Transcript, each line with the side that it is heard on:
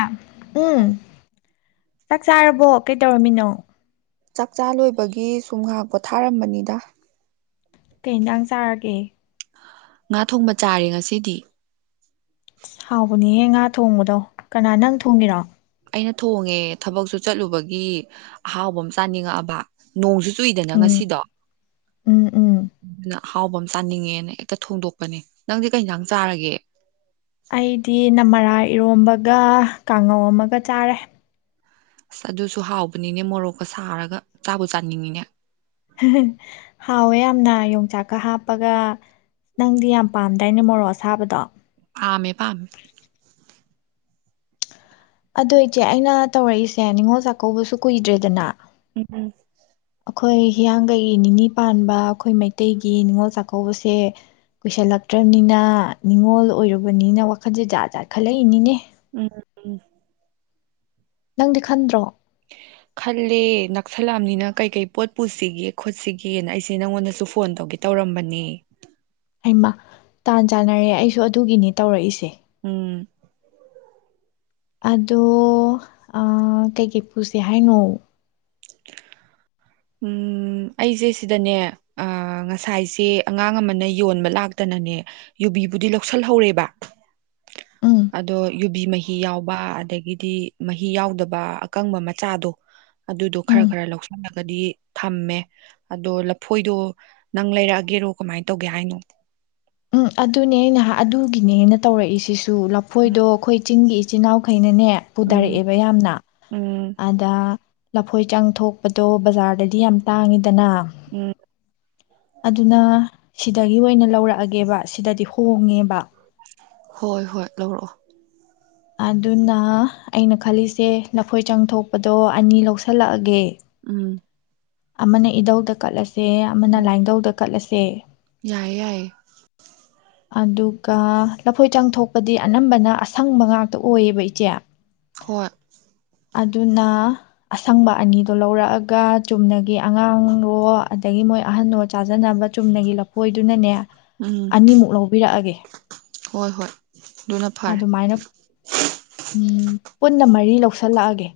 left: ꯑ ꯎꯝ
right: ꯑꯧ
left: ꯆꯥꯛ ꯆꯥꯔꯕꯣ ꯀꯩ ꯇꯧꯔꯃꯤꯅꯣ
right: ꯆꯥꯛꯆꯥ ꯂꯣꯏꯕꯒꯤ ꯁꯨꯝꯍꯥꯛ ꯄꯣ ꯊꯥꯔꯝꯕꯅꯤꯗ
left: ꯀꯩꯇꯪ ꯆꯥꯔꯒꯦ
right: ꯉꯥ ꯊꯣꯡꯕ ꯆꯥꯔꯦ ꯉꯁꯤꯗꯤ
left: ꯍꯥꯎꯕꯅꯦꯍꯦ ꯉꯥ ꯊꯣꯡꯕꯗꯣ ꯀꯅꯥ ꯅꯪ ꯊꯣꯡꯒꯤꯔꯣ
right: ꯑꯩꯅ ꯊꯣꯡꯉꯦ ꯊꯕꯛꯁꯨ ꯆꯠꯂꯨꯕꯒꯤ ꯑꯍꯥꯎꯕ ꯑꯃ ꯆꯥꯅꯤꯡꯉꯛꯑꯕ ꯅꯣꯡꯁꯨ ꯆꯨꯏꯗꯅ
left: ꯎꯝ
right: ꯉꯁꯤꯗꯣ
left: ꯎꯝ ꯎꯝ
right: ꯑꯗꯨꯅ ꯍꯥꯎꯕ ꯑꯃ ꯆꯥꯅꯤꯡꯉꯦꯅ ꯍꯦꯛꯇ ꯊꯣꯡꯗꯣꯛꯄꯅꯦ ꯅꯪꯗꯤ ꯀꯩꯗꯥꯡ ꯆꯥꯔꯒꯦ
left: ꯒ ꯀꯥꯡꯉꯧ ꯑꯃꯒ ꯆꯥꯔꯦ
right: ꯑꯁ ꯑꯗꯨꯁꯨ ꯍꯥꯎꯕꯅꯤꯅꯦ ꯃꯣꯔꯣꯛꯀ ꯁꯥꯔꯒ ꯆꯥꯕ ꯆꯥꯅꯤꯡꯉꯤꯅꯦ
left: ꯁꯨꯝꯅ ꯌꯣꯡꯆꯥꯛꯀ ꯍꯥꯞꯄꯒ ꯅꯪꯗꯤ ꯌꯥꯝ ꯄꯥꯝꯗꯥꯏꯅꯦ ꯃꯣꯔꯣꯛ ꯑꯁꯥꯕꯗꯣ
right: ꯑꯃꯦ ꯄꯝ
left: ꯑꯗꯨꯣ ꯏꯆꯦ ꯑꯩꯅ ꯇꯧꯔꯛꯏꯁꯦ ꯅꯤꯡꯉꯣꯜ ꯆꯥꯛꯀꯧꯕꯁꯨ ꯀꯨꯏꯗ꯭ꯔꯦꯗꯅ
right: ꯎꯝ
left: ꯑꯩꯈꯣꯏ ꯍꯤꯌꯥꯡꯒꯩ ꯅꯤꯅꯤ ꯄꯥꯟꯕ ꯑꯩꯈꯣꯏ ꯃꯩꯇꯩꯒꯤ ꯅꯤꯡꯅꯤꯉꯣꯜ ꯆꯥꯛꯀꯧꯕꯁꯦ ꯀꯨꯏꯁꯜꯂꯛꯇ꯭ꯔꯕꯅꯤꯅ ꯅꯤꯡꯅꯤꯉꯣꯜ ꯑꯣꯏꯔꯨꯕꯅꯤꯅ ꯋꯥꯈꯜꯁꯦ ꯖꯥꯠ ꯖꯥꯠ ꯈꯜꯂꯛꯏꯅꯤꯅꯦ
right: ꯎꯝ
left: ꯅꯪꯗꯤ ꯈꯟꯗ꯭ꯔꯣ
right: ꯈꯜꯂꯦ ꯅꯛꯁꯂꯥꯝꯅꯤꯅ ꯀꯩꯀꯩ ꯄꯣꯠ ꯄꯨꯁꯤꯒꯦ ꯈꯣꯠꯁꯤꯒꯦꯅ ꯑꯩꯁꯦ ꯅꯪꯉꯣꯟꯗꯁꯨ ꯐꯣꯟ ꯇꯧꯒꯦ ꯇꯧꯔꯝꯕꯅꯦ
left: ꯑꯩꯃ ꯇꯥꯟ ꯆꯥꯟꯅꯔꯦ ꯑꯩꯁꯨ ꯑꯗꯨꯒꯤꯅꯤ ꯇꯧꯔꯛꯏꯁꯦ
right: ꯎꯝ
left: ꯑꯗꯣ ꯀꯩꯀꯩ ꯄꯨꯁꯤꯦ ꯍꯥꯏꯅꯣ
right: ꯑꯩꯁꯦ ꯁꯤꯗꯅꯦ ꯉꯁꯥꯏꯁꯦ ꯑꯉꯥꯡ ꯑꯃꯅ ꯌꯣꯟꯕ ꯂꯥꯛꯇꯅꯅꯦ ꯌꯨꯕꯤꯕꯨꯗꯤ ꯂꯧꯁꯤꯜꯍꯧꯔꯦꯕ
left: ꯎꯝ
right: ꯑꯗꯣ ꯌꯨꯕꯤ ꯃꯍꯤ ꯌꯥꯎꯕ ꯑꯗꯒꯤꯗꯤ ꯃꯍꯤ ꯌꯥꯎꯗꯕ ꯑꯀꯪꯕ ꯃꯆꯥꯗꯣ ꯑꯗꯨꯗꯣ ꯈꯔ
left: ꯎꯝ
right: ꯈꯔ ꯂꯧꯁꯜꯂꯒꯗꯤ ꯊꯝꯃꯦ ꯑꯗꯣ ꯂꯐꯣꯏꯗꯣ ꯅꯪ ꯂꯩꯔꯛꯑꯒꯦꯔꯣ ꯀꯃꯥꯏꯅ ꯇꯧꯒꯦ ꯍꯥꯏꯅꯣ
left: ꯎꯝ ꯑꯗꯨꯅꯦ ꯑ ꯅꯍ ꯑꯗꯨꯒꯤꯅꯦꯅ ꯇꯧꯔꯛꯏꯁꯤꯁꯨ ꯑꯗꯨ ꯂꯐꯣꯏꯗꯣ ꯑꯩꯈꯣꯏ ꯆꯤꯡꯒꯤ ꯆꯅꯥꯎꯈꯩꯩꯅꯅꯦ
right: ꯎꯝ
left: ꯄꯨꯊꯔꯛꯑꯦꯕ ꯌꯥꯝꯅ
right: ꯎꯝ
left: ꯑꯗ ꯂꯐꯣꯏ ꯆꯥꯡ ꯊꯣꯛꯄꯗꯣ ꯕꯖꯥꯔꯗꯗꯤ ꯌꯥꯝ ꯇꯥꯡꯉꯤ ꯗꯅ
right: ꯎꯝ
left: ꯑꯗꯨꯅ ꯁꯤꯗꯒꯤ ꯑꯣꯏꯅ ꯂꯧꯔꯛꯑꯒꯦꯕ ꯁꯤꯗꯗꯤ ꯍꯣꯡꯉꯦꯕ
right: ꯍꯣꯏ ꯍꯣꯏ ꯂꯧꯔꯛꯑꯣ
left: ꯑꯗꯨꯅ ꯑꯩꯅ ꯈꯜꯂꯤꯁꯦ ꯂꯐꯣꯏ ꯆꯪꯊꯣꯛꯄꯗꯣ ꯑꯅꯤ ꯂꯧꯁꯤꯜꯂꯛꯑꯒꯦ
right: ꯎꯝ
left: ꯑꯃꯅ ꯏꯧꯗꯥ ꯀꯠꯂꯁꯦ ꯁꯦ ꯑꯃꯅ
right: ꯎꯝ
left: ꯂꯥꯏꯅꯤꯡꯊꯧꯗ ꯀꯠꯂꯁꯦ ꯀ [inaudible]
right: ꯌꯥꯏꯌꯦ ꯌꯥꯏꯌꯦ
left: ꯑꯗꯨꯒ ꯂꯐꯣꯏ ꯆꯪ ꯊꯣꯛꯄꯗꯤ ꯑꯅꯝꯕꯅ ꯑꯁꯪꯕ ꯉꯥꯛ ꯇ ꯑꯣꯏꯌꯦꯕ ꯏꯆꯦ
right: ꯍꯣꯏ
left: ꯑꯗꯨꯅ ꯑꯁꯪꯕ ꯑꯅꯤꯗꯣ ꯂꯧꯔꯛꯑꯒ ꯆꯨꯝꯅꯒꯤ ꯑꯉꯥꯡꯍꯣ ꯑꯗꯒꯤ ꯃꯣꯏ ꯑꯍꯜꯍꯣ ꯆꯥꯖꯅꯕ ꯆꯨꯝꯅꯒꯤ ꯂꯐꯣꯏꯗꯨꯅꯅꯦ
right: ꯎꯝ
left: ꯑꯅꯤꯃꯨꯛ ꯂꯧꯕꯤꯔꯛꯑꯒꯦ
right: ꯍꯣꯏ ꯍꯣꯏ ꯑꯗꯨꯅ ꯐꯔꯦ
left: ꯑꯗꯨꯃꯥꯏꯅ ꯎꯝ ꯄꯨꯟꯅ ꯃꯔꯤ ꯂꯧ ꯁꯜꯂꯛꯑꯒꯦ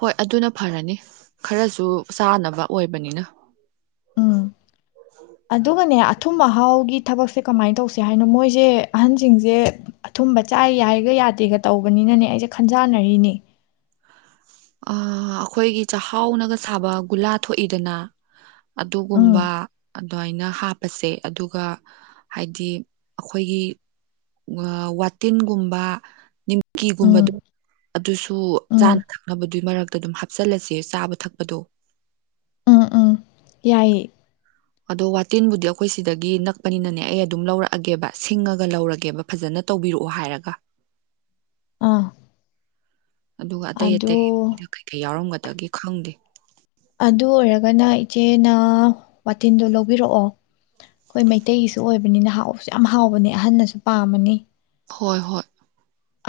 right: ꯍꯣꯏ ꯑꯗꯨꯅ ꯐꯔꯅꯤ ꯈꯔꯁꯨ ꯆꯥꯅꯕ ꯑꯣꯏꯕꯅꯤꯅ
left: ꯎꯝ ꯑꯗꯨꯒꯅꯦ ꯑꯊꯨꯝ ꯑꯍꯥꯎꯒꯤ ꯊꯕꯛꯁꯦ ꯀꯃꯥꯏꯅ ꯇꯧꯁꯦ ꯍꯥꯏꯅꯣ ꯃꯣꯏꯁꯦ ꯑꯍꯟꯁꯤꯡꯁꯦ ꯑꯊꯨꯝꯕ ꯆꯥꯏ ꯌꯥꯏꯒ ꯌꯥꯗꯦꯒ ꯇꯧꯕꯅꯤꯅꯅꯦ ꯑꯩꯁꯦ ꯈꯟꯖꯥꯟꯅꯔꯤꯅꯦ
right: ꯑꯩꯈꯣꯏꯒꯤ ꯆꯥꯛꯍꯥꯎꯅꯒ ꯁꯥꯕ ꯒꯨꯂꯥ ꯊꯣꯛꯏꯗꯅ
left: ꯎꯝ
right: ꯑꯗꯨꯒꯨꯝꯕ ꯑꯗꯨꯃꯥꯏꯅ ꯍꯥꯞꯄꯁꯦ ꯑꯗꯨꯒ ꯍꯥꯏꯗꯤ ꯑꯩꯈꯣꯏꯒꯤ ꯋꯥꯇꯤꯟꯒꯨꯝꯕ ꯅꯤꯝꯀꯤꯒꯨꯝꯕꯗꯣ
left: ꯎꯝ
right: ꯑꯗꯨꯁꯨ
left: ꯎꯝ
right: ꯆꯥꯅ ꯊꯛ ꯊꯛꯅꯕꯗꯨꯏ ꯃꯔꯛꯇ ꯑꯗꯨꯝ ꯍꯥꯞꯆꯤꯜꯂꯁꯦ ꯆꯥꯕ ꯊꯛꯄꯗꯣ
left: ꯎꯝ ꯎꯝ ꯌꯥꯏꯌꯦ
right: ꯑꯗꯣ ꯋꯥꯇꯤꯟꯕꯨꯗꯤ ꯑꯩꯈꯣꯏ ꯁꯤꯗꯒꯤ ꯅꯛꯄꯅꯤꯅꯅꯦ ꯑꯩ ꯑꯗꯨꯝ ꯂꯧꯔꯛꯑꯒꯦꯕ ꯁꯤꯡꯉꯒ ꯂꯧꯔꯒꯦꯕ ꯐꯖꯅ ꯇꯧꯕꯤꯔꯛꯑꯣ ꯍꯥꯏꯔꯒ
left: ꯑꯥ
right: ꯑꯗꯨꯒ ꯑꯇꯩ
left: ꯑꯗꯨ
right: ꯑꯇꯩꯗꯨꯅ ꯀꯩꯀꯩ ꯌꯥꯎꯔꯝꯒꯅꯤ ꯗꯒꯦ ꯈꯪꯗꯦ
left: ꯑꯗꯨ ꯑꯣꯏꯔꯒꯅ ꯏꯆꯦꯅ ꯋꯥꯇꯤꯟꯗꯣ ꯂꯧꯕꯤꯔꯛꯑꯣ ꯑꯩꯈꯣꯏ ꯃꯩꯇꯩꯒꯤꯁꯨ ꯑꯣꯏꯕꯅꯤꯅ ꯍꯥꯎꯕꯁꯨ ꯌꯥꯝ ꯍꯥꯎꯕꯅꯦ ꯑꯍꯟꯅꯁꯨ ꯄꯥꯝꯃꯅꯤ
right: ꯍꯣꯏ ꯍꯣꯏ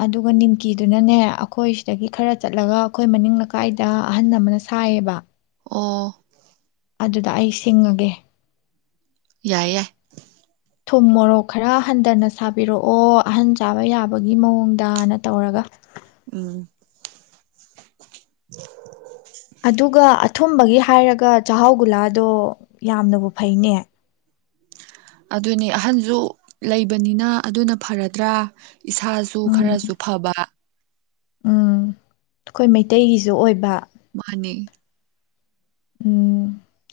left: ꯑꯗꯨꯒ ꯅꯤꯝꯀꯤꯗꯨꯅꯅꯦ ꯑꯩꯈꯣꯏ ꯁꯤꯗꯒꯤ ꯈꯔ ꯆꯠꯂꯒ ꯑꯩꯈꯣꯏ ꯃꯅꯤꯡ ꯂꯩꯀꯥꯏꯗ ꯑꯍꯟ ꯑꯃꯅ ꯁꯥꯏꯌꯦꯕ
right: ꯑꯣ
left: ꯑꯗꯨꯗ ꯑꯩ ꯁꯤꯡꯉꯒꯦ
right: ꯌꯥꯏ ꯌꯥꯏ
left: ꯊꯨꯝ ꯃꯣꯔꯣꯛ ꯈꯔ ꯍꯟꯊꯅ ꯁꯥꯕꯤꯔꯛꯑꯣ ꯑꯍꯟ ꯆꯥꯕ ꯌꯥꯕꯒꯤ ꯃꯑꯣꯡꯗꯅ ꯇꯧꯔꯒ
right: ꯎꯝ
left: ꯑꯗꯨꯒ ꯑꯊꯨꯝꯕꯒꯤ ꯍꯥꯏꯔꯒ ꯆꯥꯛꯍꯥꯎ ꯒꯨꯂꯥꯗꯣ ꯌꯥꯝꯅꯕꯨ ꯐꯩꯅꯦ
right: ꯑꯗꯨꯅꯦ ꯑꯍꯟꯁꯨ ꯂꯩꯕꯅꯤꯅ ꯑꯗꯨꯅ ꯐꯔꯗ꯭ꯔꯥ ꯏꯁꯥꯁꯨ
left: ꯎꯝ
right: ꯈꯔꯁꯨ ꯐꯕ
left: ꯎꯝ ꯑꯩꯈꯣꯏ ꯃꯩꯇꯩꯒꯤꯁꯨ ꯑꯣꯏꯕ
right: ꯃꯥꯟꯅꯦ
left: ꯎꯝ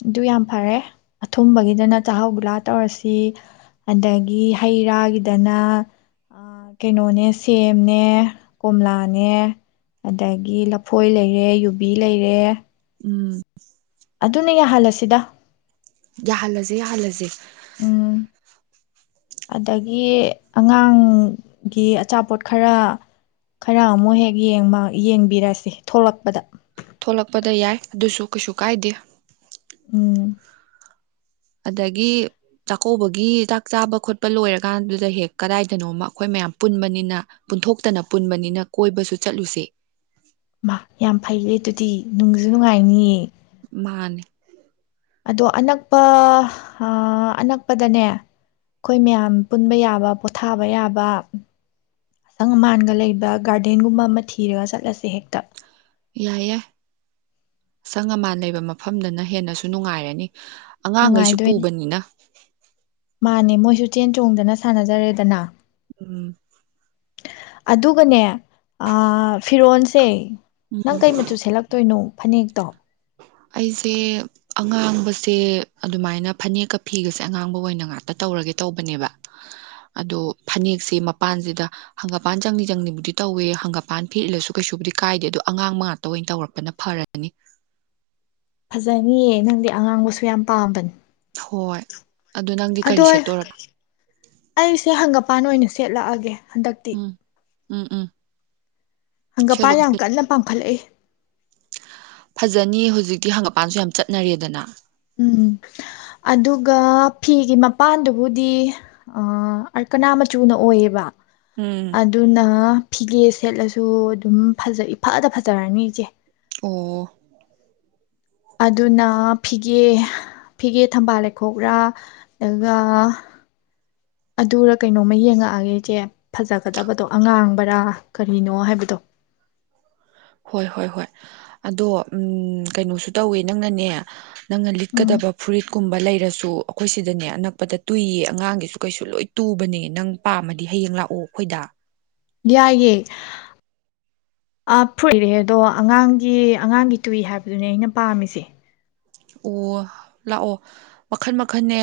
left: ꯑꯗꯨ ꯌꯥꯝ ꯐꯔꯦ ꯑꯊꯨꯝꯕꯒꯤꯗꯅ ꯆꯥꯛꯍꯥꯎ ꯒꯨꯂꯥ ꯇꯧꯔꯁꯤ ꯑꯗꯒꯤ ꯍꯩ ꯔꯥꯒꯤꯗꯅ ꯀꯩꯅꯣꯅꯦ ꯁꯦꯝꯅꯦ ꯀꯣꯝꯂꯥꯅꯦ ꯑꯗꯒꯤ ꯂꯐꯣꯏ ꯂꯩꯔꯦ ꯌꯨꯕꯤ ꯂꯩꯔꯦ
right: ꯎꯝ
left: ꯑꯗꯨꯅ ꯌꯥꯍꯜꯂꯁꯤꯗ
right: ꯌꯥꯍꯜꯂꯁꯦ ꯌꯥꯍꯜꯂꯁꯦ
left: ꯎꯝ ꯑꯗꯒꯤ ꯑꯉꯥꯡ ꯒꯤ ꯑꯆꯥꯄꯣꯠ ꯈꯔ ꯈꯔ ꯑꯃꯨꯛ ꯍꯦꯛ ꯌꯦꯡꯕ ꯌꯦꯡꯕꯤꯔꯁꯤ ꯊꯣꯛꯂꯛꯄꯗ
right: ꯊꯣꯛꯂꯛꯄꯗ ꯌꯥꯏ ꯑꯗꯨꯁꯨ ꯀꯩꯁꯨ ꯀꯥꯏꯗꯦ
left: ꯎꯝ
right: ꯑꯗꯒꯤ ꯆꯥꯛꯀꯧꯕꯒꯤ ꯆꯥꯛ ꯆꯥꯕ ꯈꯣꯠꯄ ꯂꯣꯏꯔꯀꯥꯟꯗꯨꯗ ꯍꯦꯛ ꯀꯗꯥꯏꯗꯅꯣꯃ ꯑꯩꯈꯣꯏ ꯃꯌꯥꯝ ꯄꯨꯟꯕꯅꯤꯅ ꯄꯨꯟꯊꯣꯛꯇꯅ ꯄꯨꯟꯕꯅꯤꯅ ꯀꯣꯏꯕꯁꯨ ꯆꯠꯂꯨꯁꯦ
left: ꯃꯥ ꯌꯥꯝ ꯐꯩꯌꯦ ꯑꯗꯨꯗꯤ ꯅꯨꯡꯁꯨ ꯅꯨꯡꯉꯥꯏꯅꯤꯌꯦ
right: ꯃꯥꯅꯤ
left: ꯑꯗꯣ ꯑꯅꯛꯄ ꯑ ꯑꯅꯛꯄꯗꯅꯦ ꯑꯈꯣꯏ ꯃꯌꯥꯝ ꯄꯨꯟꯕ ꯌꯥꯕ ꯄꯣꯊꯥꯕ ꯌꯥꯕ ꯑꯁꯪ ꯑꯃꯥꯟꯒ ꯂꯩꯕ ꯒꯥꯔꯗꯦꯟꯒꯨꯝꯕ ꯑꯃ ꯊꯤꯔꯒ ꯆꯠꯂꯁꯦ ꯍꯦꯛꯇ
right: ꯌꯥꯏ ꯌꯥꯏ ꯁꯪ ꯑꯃꯥꯟ ꯂꯩꯕ ꯃꯐꯝꯗꯅ ꯍꯦꯟꯅꯁꯨ ꯅꯨꯡꯉꯥꯏꯔꯅꯤ ꯑꯉꯥꯡꯈꯩꯁꯨ
left: ꯅꯨꯡꯉꯥꯏꯗꯣꯏꯅꯦ
right: ꯄꯨꯕꯅꯤꯅ
left: ꯃꯥꯅꯦ ꯃꯣꯏꯁꯨ ꯆꯦꯟ ꯆꯣꯡꯗꯅ ꯁꯥꯟꯅꯖꯔꯦꯗꯅ
right: ꯎꯝ
left: ꯑꯗꯨꯒꯅꯦ ꯑ ꯐꯤꯔꯣꯟꯁꯦ
right: ꯎꯝ
left: ꯅꯪ ꯀꯩ ꯃꯆꯨ ꯁꯦꯠꯂꯛꯇꯣꯏꯅꯣ ꯐꯅꯦꯛꯇꯣ
right: ꯑꯩꯁꯦ ꯑꯉꯥꯡꯕꯁꯦ ꯑꯗꯨꯃꯥꯏꯅ ꯐꯅꯦꯛꯀ ꯐꯤꯒꯁꯦ ꯑꯉꯥꯡꯕ ꯑꯣꯏꯅ ꯉꯥꯛꯇ ꯇꯧꯔꯒꯦ ꯇꯧꯕꯅꯦꯕ ꯑꯗꯣ ꯐꯅꯦꯛꯁꯦ ꯃꯄꯥꯟꯁꯤꯗ ꯍꯪꯒꯄꯥꯟ ꯆꯪꯂꯤ ꯆꯪꯂꯤꯕꯨꯗꯤ ꯇꯧꯋꯦ ꯍꯪꯒꯄꯥꯟ ꯐꯤ ꯏꯜꯂꯁꯨ ꯀꯩꯁꯨꯕꯨꯗꯤ ꯀꯥꯏꯗꯦ ꯑꯗꯣ ꯑꯉꯥꯡꯕ ꯉꯥꯛꯇ ꯑꯣꯏꯅ ꯇꯧꯔꯛꯄꯅ ꯐꯔꯅꯤ
left: ꯐꯖꯅꯤꯌꯦ ꯅꯪꯗꯤ ꯑꯉꯥꯡꯕꯁꯨ ꯌꯥꯝ ꯄꯥꯝꯕꯅꯤ
right: ꯍꯣꯏ ꯑꯗꯨ ꯅꯪꯗꯤ
left: ꯑꯗꯣ
right: ꯀꯔꯤ ꯁꯦꯠꯇꯣꯔꯕ
left: ꯑꯩꯁꯦ ꯍꯪꯒꯝ ꯄꯥꯟ ꯑꯣꯏꯅ ꯁꯦꯠꯂꯛꯑꯒꯦ ꯍꯟꯗꯛꯇꯤ
right: ꯎꯝ ꯎꯝ ꯎꯝ
left: ꯍꯪꯒꯝꯄꯥꯟ ꯌꯥꯝ ꯀꯟꯅ ꯄꯥꯝꯈꯠꯂꯛꯏ
right: ꯐꯖꯅꯤꯌꯦ ꯍꯧꯖꯤꯛꯇꯤ ꯍꯪꯒꯝꯄꯥꯟꯁꯨ ꯌꯥꯝ ꯆꯠꯅꯔꯦꯗꯅ
left: ꯎꯝ ꯑꯗꯨꯒ ꯐꯤꯒꯤ ꯃꯄꯥꯟꯗꯨꯕꯨꯗꯤ ꯑ ꯑꯜꯀꯅꯥ ꯃꯆꯨꯅ ꯑꯣꯏꯌꯦꯕ
right: ꯎꯝ
left: ꯑꯗꯨꯅ ꯐꯤꯒꯦ ꯁꯦꯠꯂꯁꯨ ꯑꯗꯨꯝ ꯐꯖꯩ ꯏꯐꯗ ꯐꯖꯔꯅꯤ ꯏꯆꯦ
right: ꯑꯣ
left: ꯑꯗꯨꯅ ꯐꯤꯒꯦ ꯐꯤꯒꯦ ꯊꯝꯕꯥꯜ ꯂꯩꯈꯣꯛꯔꯥ ꯑꯗꯨꯒ ꯑꯗꯨꯔ ꯀꯩꯅꯣꯝꯃ ꯌꯦꯡꯉꯛꯑꯒꯦ ꯏꯆꯦ ꯐꯖꯒꯗꯕꯗꯣ ꯑꯉꯥꯡꯕꯔꯥ ꯀꯔꯤꯅꯣ ꯍꯥꯏꯕꯗꯣ
right: ꯍꯣꯏ ꯍꯣꯏ ꯍꯣꯏ ꯑꯗꯣ ꯎꯝ ꯀꯩꯅꯣꯁꯨ ꯇꯧꯋꯦ ꯅꯪꯅꯅꯦ ꯅꯪꯅ
left: ꯎꯝ
right: ꯂꯤꯠꯀꯗꯕ ꯐꯨꯔꯤꯠ ꯀꯨꯝꯕ ꯂꯩꯔꯁꯨ ꯑꯩꯈꯣꯏ ꯁꯤꯗꯅꯦ ꯑꯅꯛꯄꯗ ꯇꯨꯏꯌꯦ ꯑꯉꯥꯡꯒꯤꯁꯨ ꯀꯩꯁꯨ ꯂꯣꯏ ꯇꯨꯕꯅꯦ ꯅꯪ ꯄꯥꯝꯃꯗꯤ ꯍꯌꯦꯡ ꯂꯥꯛꯑꯣ ꯑꯩꯈꯣꯏꯗ
left: ꯌꯥꯏꯌꯦ ꯑ ꯐꯨꯔꯤ ꯑꯗꯣ ꯑꯉꯥꯡꯒꯤ ꯑꯉꯥꯡꯒꯤ ꯇꯨꯏ ꯍꯥꯏꯕꯗꯨꯅꯦ ꯑꯩꯅ ꯄꯥꯝꯃꯤꯁꯦ
right: ꯑꯣ ꯂꯥꯛꯑꯣ ꯃꯈꯟ ꯃꯈꯟꯅꯦ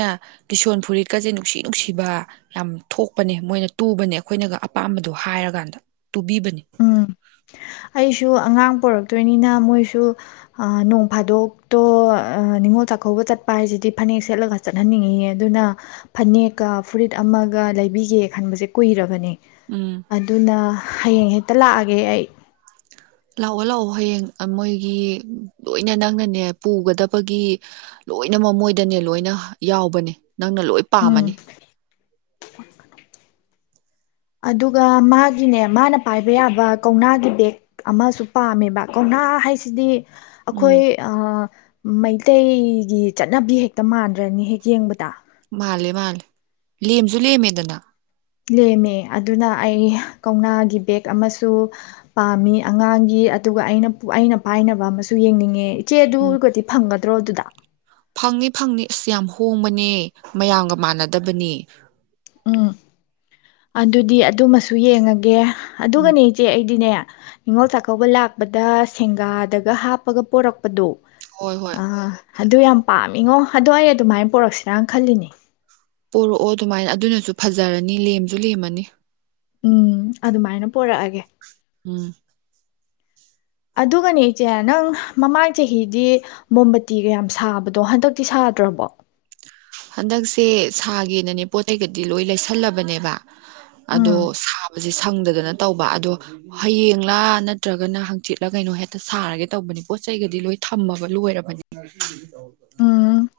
right: ꯀꯤꯁꯣꯟ ꯐꯨꯔꯤꯠꯀꯁꯦ ꯅꯨꯡꯁꯤ ꯅꯨꯡꯁꯤꯕ ꯌꯥꯝ ꯊꯣꯛꯄꯅꯦ ꯃꯣꯏꯅ ꯇꯨꯕꯅꯦ ꯑꯩꯈꯣꯏꯅꯒ ꯑꯄꯥꯝꯕꯗꯣ ꯍꯥꯏꯔꯀꯥꯟꯗ ꯇꯨꯕꯤꯕꯅꯦ
left: ꯁꯨ ꯑꯉꯥꯡ ꯄꯣꯔꯛꯇꯣꯏꯅꯤꯅ ꯃꯣꯏꯁꯨ ꯑ ꯅꯣꯡ ꯐꯥꯗꯣꯛꯇꯣ ꯅꯤꯉꯣꯜ ꯆꯥꯛꯀꯧꯕ ꯆꯠꯄ ꯍꯥꯏꯁꯤꯗꯤ ꯐꯅꯦꯛ ꯁꯦꯠꯂꯒ ꯆꯠꯍꯟꯅꯤꯡꯉꯤꯌꯦ ꯑꯗꯨꯅ ꯐꯅꯦꯛꯀ ꯐꯨꯔꯤꯠ ꯑꯃꯒ ꯂꯩꯕꯤꯒꯦ ꯈꯟꯕꯁꯦ ꯀꯨꯏꯔꯕꯅꯦ
right: ꯎꯝ
left: ꯑꯗꯨꯅ ꯍꯌꯦꯡ ꯍꯦ ꯍꯛꯇ ꯂꯥꯛꯑꯒꯦ ꯑꯩ
right: ꯂꯥꯛꯑꯣ ꯂꯥꯛꯑꯣ ꯍꯌꯦꯡ ꯃꯣꯏꯒꯤ ꯂꯣꯏꯅ ꯅꯪꯅꯅꯦ ꯄꯨꯒꯗꯕꯒꯤ ꯂꯣꯏꯅꯃꯛ ꯃꯣꯏꯗꯅꯦ ꯂꯣꯏꯅ ꯌꯥꯎꯕꯅꯦ ꯅꯪꯅ ꯂꯣꯏ
left: ꯎꯝ
right: ꯄꯥꯝꯃꯅꯤ
left: ꯑꯗꯨꯒ ꯃꯥꯒꯤꯅꯦ ꯃꯥꯅ ꯄꯥꯏꯕ ꯌꯥꯕ ꯀꯧꯅꯥꯒꯤ ꯕꯦꯦꯛ ꯑꯃꯁꯨ ꯄꯥꯝꯃꯦꯕ ꯀꯧꯅꯥ ꯍꯥꯏꯁꯤꯗꯤ ꯑꯩꯈꯣꯏ
right: ꯎꯝ
left: ꯑ ꯃꯩꯇꯩꯒꯤ ꯆꯠꯅꯕꯤ ꯍꯦꯛꯇ ꯃꯥꯟꯗ꯭ꯔꯅꯤ ꯍꯦꯛ ꯌꯦꯡꯕꯗ
right: ꯃꯥꯜꯂꯦ ꯃꯥꯂꯦ ꯂꯦꯝꯁꯨ ꯂꯦꯝꯃꯦꯗꯅ
left: ꯂꯦꯝꯃꯦ ꯑꯗꯨꯅ ꯑꯩ ꯀꯧꯅꯥꯒꯤ ꯕꯦꯦꯛ ꯑꯃꯁꯨ ꯄꯥꯝꯃꯤ ꯑꯉꯥꯡꯒꯤ ꯑꯗꯨꯒ ꯑꯩꯅ ꯑꯩꯅ ꯄꯥꯏꯅꯕ ꯑꯃꯁꯨ ꯌꯦꯡꯅꯤꯡꯉꯦ ꯏ
right: ꯎꯝ
left: ꯆꯦꯗꯨꯔꯒꯗꯤ ꯐꯪꯒꯗ꯭ꯔꯣ ꯑꯗꯨꯗ
right: ꯐꯪꯅꯤ ꯐꯪꯅꯤ ꯑꯁ ꯌꯥꯝ ꯍꯣꯡꯕꯅꯦ ꯃꯌꯥꯝꯒ ꯃꯥꯟꯅꯗꯕꯅꯤ
left: ꯎꯝ ꯑꯗꯨꯗꯤ ꯑꯗꯨꯃꯁꯨ ꯌꯦꯡꯉꯒꯦ
right: ꯎꯝ
left: ꯑꯗꯨꯒꯅꯦ ꯏꯆꯦ ꯑꯩꯗꯤꯅꯦ ꯅꯤꯉꯣꯜ ꯆꯥꯛꯀꯧꯕ ꯂꯥꯛꯄꯗ ꯁꯦꯡꯒꯥꯗꯒ ꯍꯥꯞꯄꯒ ꯄꯣꯔꯛꯄꯗꯣ
right: ꯍꯣꯏ ꯍꯣꯏ
left: ꯑ ꯑꯗꯨ ꯌꯥꯝ ꯄꯥꯝꯃꯤꯉꯣ ꯑꯗꯣ ꯑꯩ ꯑꯗꯨꯃꯥꯏꯅ ꯄꯔꯛꯁꯤꯔꯥꯅ ꯈꯜꯂꯤꯅꯦ
right: ꯄꯣꯔꯛꯑꯣ ꯑꯗꯨꯃꯥꯏꯅ ꯑꯗꯨꯅꯁꯨ ꯐꯖꯔꯅꯤ ꯂꯦꯝꯁꯨ ꯂꯦꯝꯃꯅꯤ
left: ꯎꯝ ꯑꯗꯨꯃꯥꯏꯅ ꯄꯔꯛꯑꯒꯦ
right: ꯎꯝ
left: ꯑꯗꯨꯒꯅꯦ ꯏꯆꯦ ꯅꯪ ꯃꯃꯥꯡ ꯆꯍꯤꯗꯤ ꯃꯣꯝꯕꯇꯤꯒ ꯌꯥꯝ ꯁꯥꯕꯗꯣ ꯍꯟꯗꯛꯇꯤ ꯁꯥꯗ꯭ꯔꯕꯣ
right: ꯍꯟꯗꯛꯁꯦ ꯁꯥꯒꯦꯅꯅꯦ ꯄꯣꯠ ꯆꯩꯩꯒꯗꯤ ꯂꯣꯏ ꯂꯩꯁꯜꯂꯕꯅꯦꯕ ꯑꯗꯣ
left: ꯎꯝ
right: ꯁꯤ ꯁꯪꯗꯗꯅ ꯇꯧꯕ ꯑꯗꯣ ꯍꯌꯦꯡꯂꯥ ꯅꯠꯇ꯭ꯔꯒꯅ ꯍꯪꯆꯤꯠꯂꯥ ꯀꯩꯅꯣ ꯍꯦꯛꯇ ꯁꯥꯔꯒꯦ ꯇꯧꯕꯅꯤ ꯄꯣꯠ ꯆꯩꯩꯒꯗꯤ ꯂꯣꯏ ꯊꯝꯃꯕ ꯂꯣꯏꯔꯕꯅꯤ
left: ꯎꯝ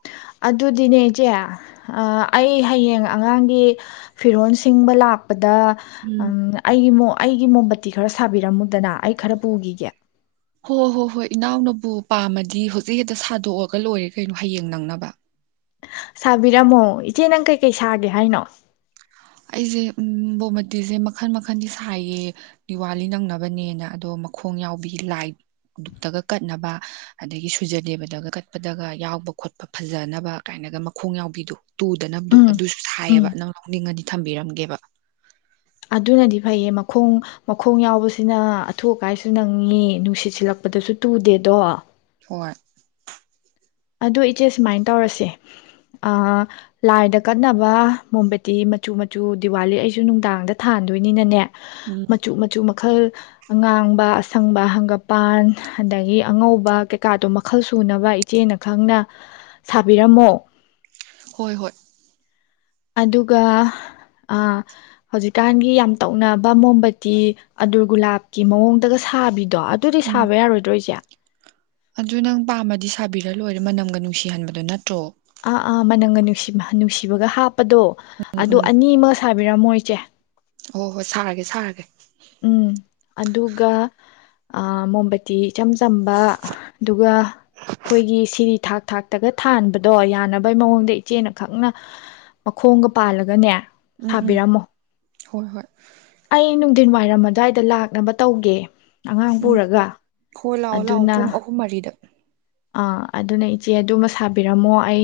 left: ꯑꯗꯨꯗꯤꯅꯦ ꯏꯆꯦ ꯑꯩ ꯍꯌꯦꯡ ꯑꯉꯥꯡꯒꯤ ꯐꯤꯔꯣꯜ ꯁꯤꯡꯕ ꯂꯥꯛ ꯗ
right: ꯎꯝ
left: ꯑꯩꯒꯤ ꯃꯣ ꯑꯩꯒꯤ ꯃꯣꯝꯝꯕꯇꯤ ꯈꯔ ꯁꯥꯕꯤꯔꯝꯃꯨ ꯗꯅ ꯑꯩ ꯈꯔ ꯄꯨꯈꯤꯒꯦ
right: ꯍꯣ ꯍꯣ ꯍꯣꯏ ꯏꯅꯥꯎꯅꯕꯨ ꯄꯥꯝꯃꯗꯤ ꯍꯧꯖꯤꯛ ꯍꯦꯛꯇ ꯁꯥꯗꯣꯛꯑꯒ ꯂꯣꯏꯔꯦ ꯀꯩꯅꯣ ꯍꯌꯦꯡ ꯅꯪꯅꯕ
left: ꯁꯥꯕꯤꯔꯝꯃꯣ ꯏꯆꯦ ꯅꯪ ꯀꯩꯀꯩ ꯁꯥꯒꯦ ꯍꯥꯏꯅꯣ
right: ꯑꯩꯁꯦ ꯕꯣꯃꯇꯤꯁꯦ ꯃꯈꯜ ꯃꯈꯟꯗꯤ ꯁꯥꯏꯌꯦ ꯗꯤꯋꯥꯂꯤ ꯅꯪꯅꯕꯅꯦꯅ ꯑꯗꯣ ꯃꯈꯣꯡ ꯌꯥꯎꯕꯤ ꯂꯥꯏꯛꯇꯒ ꯀꯠꯅꯕ ꯑꯗꯒꯤ ꯁꯨꯖꯗꯦꯕꯗꯒ ꯀꯠꯄꯗꯒ ꯌꯥꯎꯕ ꯈꯣꯠꯄ ꯐꯖꯅꯕ ꯀꯥꯏꯅꯒ ꯃꯈꯣꯡ ꯌꯥꯎꯕꯤꯗꯣ ꯇꯨꯗꯅꯕꯗꯣ
left: ꯎꯝ
right: ꯑꯗꯨꯁꯨ
left: ꯎꯝ
right: ꯁꯥꯏꯌꯦꯕ ꯅꯪꯅ ꯂꯧꯥꯎꯅꯤꯡꯉꯗꯤ ꯊꯝꯕꯤꯔꯝꯒꯦꯕ
left: ꯑꯗꯨꯅꯗꯤ ꯐꯩꯌꯦ ꯃꯈꯣꯡ ꯃꯈꯣꯡ ꯌꯥꯎꯕꯁꯤꯅ ꯑꯊꯨ ꯑꯀꯥꯏꯁꯨ ꯅꯪꯉꯤ ꯅꯨꯡꯁꯤꯠ ꯁꯤꯜꯂꯛꯄꯗꯁꯨ ꯇꯨꯗꯦꯗꯣ
right: ꯊꯣꯏ
left: ꯑꯗꯣ ꯏꯆꯦ ꯁꯨꯃꯥꯏꯅ ꯇꯧꯔꯁꯦ ꯂꯥꯏꯗ ꯀꯠꯅꯕ ꯃꯣꯝꯕꯦꯇꯤ ꯃꯆꯨ ꯃꯆꯨ ꯗꯤꯋꯥꯂꯤ ꯑꯩꯁꯨ ꯅꯨꯡꯗꯥꯡꯗ ꯊꯥꯟꯗꯣꯏꯅꯤꯅꯅꯦ
right: ꯎꯝ
left: ꯃꯆꯨ ꯃꯆꯨ ꯃ ꯃꯈꯜ ꯑꯉꯥꯡꯕ ꯑꯁꯪꯕ ꯍꯪꯒꯄꯥꯟ ꯑꯗꯒꯤ ꯑꯉꯧꯕ ꯀꯩꯀꯥꯗꯣ ꯃꯈꯜ ꯁꯨꯅꯕ ꯏꯆꯦꯅ ꯈꯪꯅ ꯁꯥꯕꯤꯔꯝꯃꯣ
right: ꯍꯣꯏ ꯍꯣꯏ
left: ꯑꯗꯨꯒ ꯍꯧꯖꯤꯛꯀꯥꯟꯒꯤ ꯌꯥꯝ ꯇꯧꯅꯕ ꯃꯣꯝꯕꯇꯤ ꯑꯗꯨꯗꯨꯔ ꯒꯨꯂꯥꯞꯀꯤ ꯃꯑꯣꯡꯗꯒ ꯁꯥꯕꯤꯗ ꯑꯣ ꯑꯗꯨꯗꯤ
right: ꯎꯝ
left: ꯁꯥꯕ ꯌꯥꯔꯣꯏꯗ꯭ꯔꯣꯏꯁꯦ
right: ꯑꯗꯨ ꯅꯪ ꯄꯥꯝꯃꯗꯤ ꯁꯥꯕꯤꯔ ꯂꯣꯏꯔꯦ ꯃꯅꯝꯒ ꯅꯨꯡꯁꯤꯍꯟꯕꯗꯨꯣ ꯅꯠꯇ꯭ꯔꯣ
left: ꯑꯥ ꯑꯥ ꯃꯅꯝꯒ ꯅꯨꯡꯁꯤ ꯅꯨꯡꯁꯤꯕꯒ ꯍꯥꯞ ꯄꯗꯣ ꯑꯗꯨ ꯑꯅꯤ ꯑꯃꯒ ꯁꯥꯕꯤꯔꯝꯃꯣ ꯏ ꯆ‌ꯦ
right: ꯑꯣ ꯍꯣꯏ ꯁꯥꯔꯒꯦ ꯁꯥꯔꯒꯦ
left: ꯎꯝ ꯑꯗꯨꯒ ꯃꯣꯝꯕꯇꯤ ꯏꯆꯝ ꯆꯝꯕ ꯑꯗꯨꯒ ꯑꯩꯈꯣꯏꯒꯤ ꯁꯤꯔꯤ ꯊꯥꯛ ꯊꯥꯛꯇꯒ ꯊꯥꯟꯕꯗꯣ ꯌꯥꯅꯕꯩ ꯃꯑꯣꯡꯗ ꯏꯆꯦꯅ ꯈꯪꯅ ꯃꯈꯣꯡꯒ ꯄꯥꯜꯂꯒꯅꯦ
right: ꯎꯝ ꯎꯝ
left: ꯁꯥꯕꯤꯔꯝꯃꯣ
right: ꯍꯣꯏ ꯍꯣꯏ
left: ꯑꯩꯅꯨꯡ ꯋꯥꯏꯔꯝ ꯑꯗꯨꯋꯥꯏꯗ ꯂꯥꯛꯅꯕ ꯇꯧꯒꯦ ꯑꯉꯥꯡ
right: ꯎꯝ
left: ꯄꯨꯔꯒ
right: ꯍꯣ ꯂꯥꯛꯑꯣ ꯂꯥꯛꯑꯣ
left: ꯑꯗꯨꯅ
right: ꯄꯨꯡ ꯑꯍꯨꯝ ꯃꯔꯤꯗ
left: ꯑꯥ ꯑꯗꯨꯅ ꯏꯆꯦ ꯑꯗꯨꯃ ꯁꯥꯕꯤꯔꯝꯃꯣ ꯑꯩ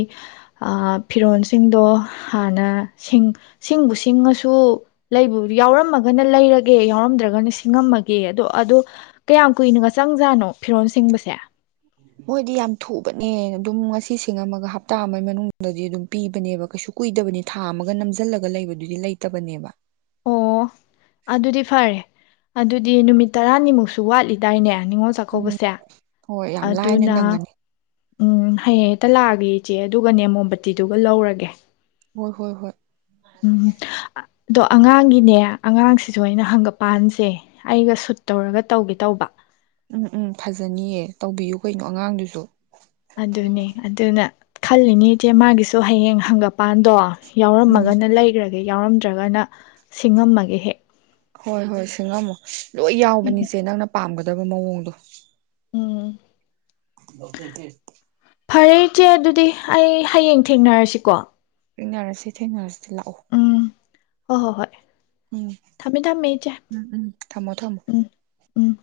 left: ꯐꯤꯔꯣꯜꯁꯤꯡꯗꯣ ꯍꯥꯟꯅ ꯁꯤꯡ ꯁꯤꯡꯕꯨ ꯁꯤꯡꯉꯁꯨ ꯂꯩꯕꯨ ꯌꯥꯎꯔꯝꯃꯒꯅ ꯂꯩꯔꯒꯦ ꯌꯥꯎꯔꯝꯗ꯭ꯔꯒꯅ ꯁꯤꯡꯉꯝꯃꯒꯦ ꯑꯗꯣ ꯑꯗꯣ ꯀꯌꯥꯝ ꯀꯨꯏꯅꯒ ꯆꯪꯖꯥꯠꯅꯣ ꯐꯤꯔꯣꯜ ꯁꯤꯡꯕꯁꯦ
right: ꯈ‌ꯣꯏꯗꯤ ꯌꯥꯝ ꯊꯨꯕꯅꯦ ꯑꯗꯨꯝ ꯉꯁꯤ ꯁꯤꯡꯉꯝꯒ ꯍꯞꯇꯥ ꯑꯃꯒꯤ ꯃꯅꯨꯡꯗꯗꯤ ꯑꯗꯨꯝ ꯄꯤꯕꯅꯦꯕ ꯀꯩꯁꯨ ꯀꯨꯏꯗꯕꯅꯤ ꯊꯥ ꯑꯃꯒ ꯅꯝꯁꯤꯜꯂꯒ ꯂꯩꯕꯗꯨꯗꯤ ꯂꯩꯇꯕꯅꯦꯕ
left: ꯑꯣ ꯑꯗꯨꯗꯤ ꯐꯔꯦ ꯑꯗꯨꯗꯤ ꯅꯨꯃꯤꯠ ꯇꯔꯥꯅꯤꯃꯨꯛꯁꯨ ꯋꯥꯠꯂꯤꯗꯥꯏꯅꯦ ꯅꯤꯉꯣꯜ
right: ꯎꯝ
left: ꯆꯥꯛꯀꯧꯕꯁꯦ
right: ꯍꯣꯏ ꯌꯥꯝ ꯂꯥꯏꯅ
left: ꯑꯗꯨꯅ
right: ꯅꯪꯉꯅꯤ
left: ꯎꯝ ꯍꯌꯦꯡ ꯍꯦꯛꯇ ꯂꯥꯛꯑꯒꯦ ꯏꯆꯦ ꯑꯗꯨꯒ ꯅꯦ ꯃꯣꯝꯕꯇꯤꯗꯨꯒ ꯂꯧꯔꯒꯦ
right: ꯍꯣꯏ ꯍꯣꯏ ꯍꯣꯏ
left: ꯎꯝ ꯑꯗꯣ ꯑꯉꯥꯡꯒꯤꯅꯦ ꯑꯉꯥꯡꯁꯤꯁꯨ ꯑꯩꯅ ꯍꯪꯒꯄꯥꯟꯁꯦ ꯑꯩꯒ ꯁꯨꯠ ꯇꯧꯔꯒ ꯇꯧꯒꯦ ꯇꯧꯕ
right: ꯎꯝ ꯎꯝ ꯐꯖꯅꯤꯌꯦ ꯇꯧꯕꯤꯌꯨ ꯀꯩꯅꯣ ꯑꯉꯥꯡꯗꯨꯁꯨ
left: ꯑꯗꯨꯅꯦ ꯑꯗꯨꯅ ꯈꯜꯂꯤꯅꯤ ꯏꯆꯦ ꯃꯥꯒꯤꯁꯨ ꯍꯌꯦꯡ ꯍꯪꯒꯞ ꯃꯄꯥꯟꯗꯣ
right: ꯎꯝ
left: ꯌꯥꯎꯔꯝꯃꯒꯅ ꯂꯩꯈ꯭ꯔꯒꯦ ꯌꯥꯎꯔꯝꯗ꯭ꯔꯒꯅ ꯁꯤꯡꯉꯝꯃꯒꯦ ꯍꯦꯛ
right: ꯍꯣꯏ ꯍꯣꯏ ꯁꯤꯡꯉꯝꯃꯨ ꯂꯣꯏ ꯌꯥꯎꯕꯅꯤꯁꯦ ꯅꯪꯅ ꯄꯥꯝꯒꯗ ꯗꯕ ꯃ‌ꯑꯣꯡꯗꯣ
left: ꯎꯝ
right: [unintelligible]
left: ꯐꯔꯦ ꯏꯆꯦ ꯑꯗꯨꯗꯤ ꯑꯩ ꯍꯌꯦꯡ ꯊꯦꯡꯅꯔꯁꯤꯀꯣ
right: ꯊꯦꯡꯅꯔꯁꯤ ꯊꯦꯡꯅꯔꯁꯤ ꯁꯤ ꯂꯥꯛꯑꯣ
left: ꯍ ꯍꯣ ꯍꯣꯏ
right: ꯎꯝ
left: ꯊꯝꯃꯦ ꯊꯝꯃꯦ ꯏꯆꯦ
right: ꯎꯝ ꯎꯝ ꯊꯝꯃꯣ ꯊꯝꯃꯣ
left: ꯎꯝ ꯎꯝ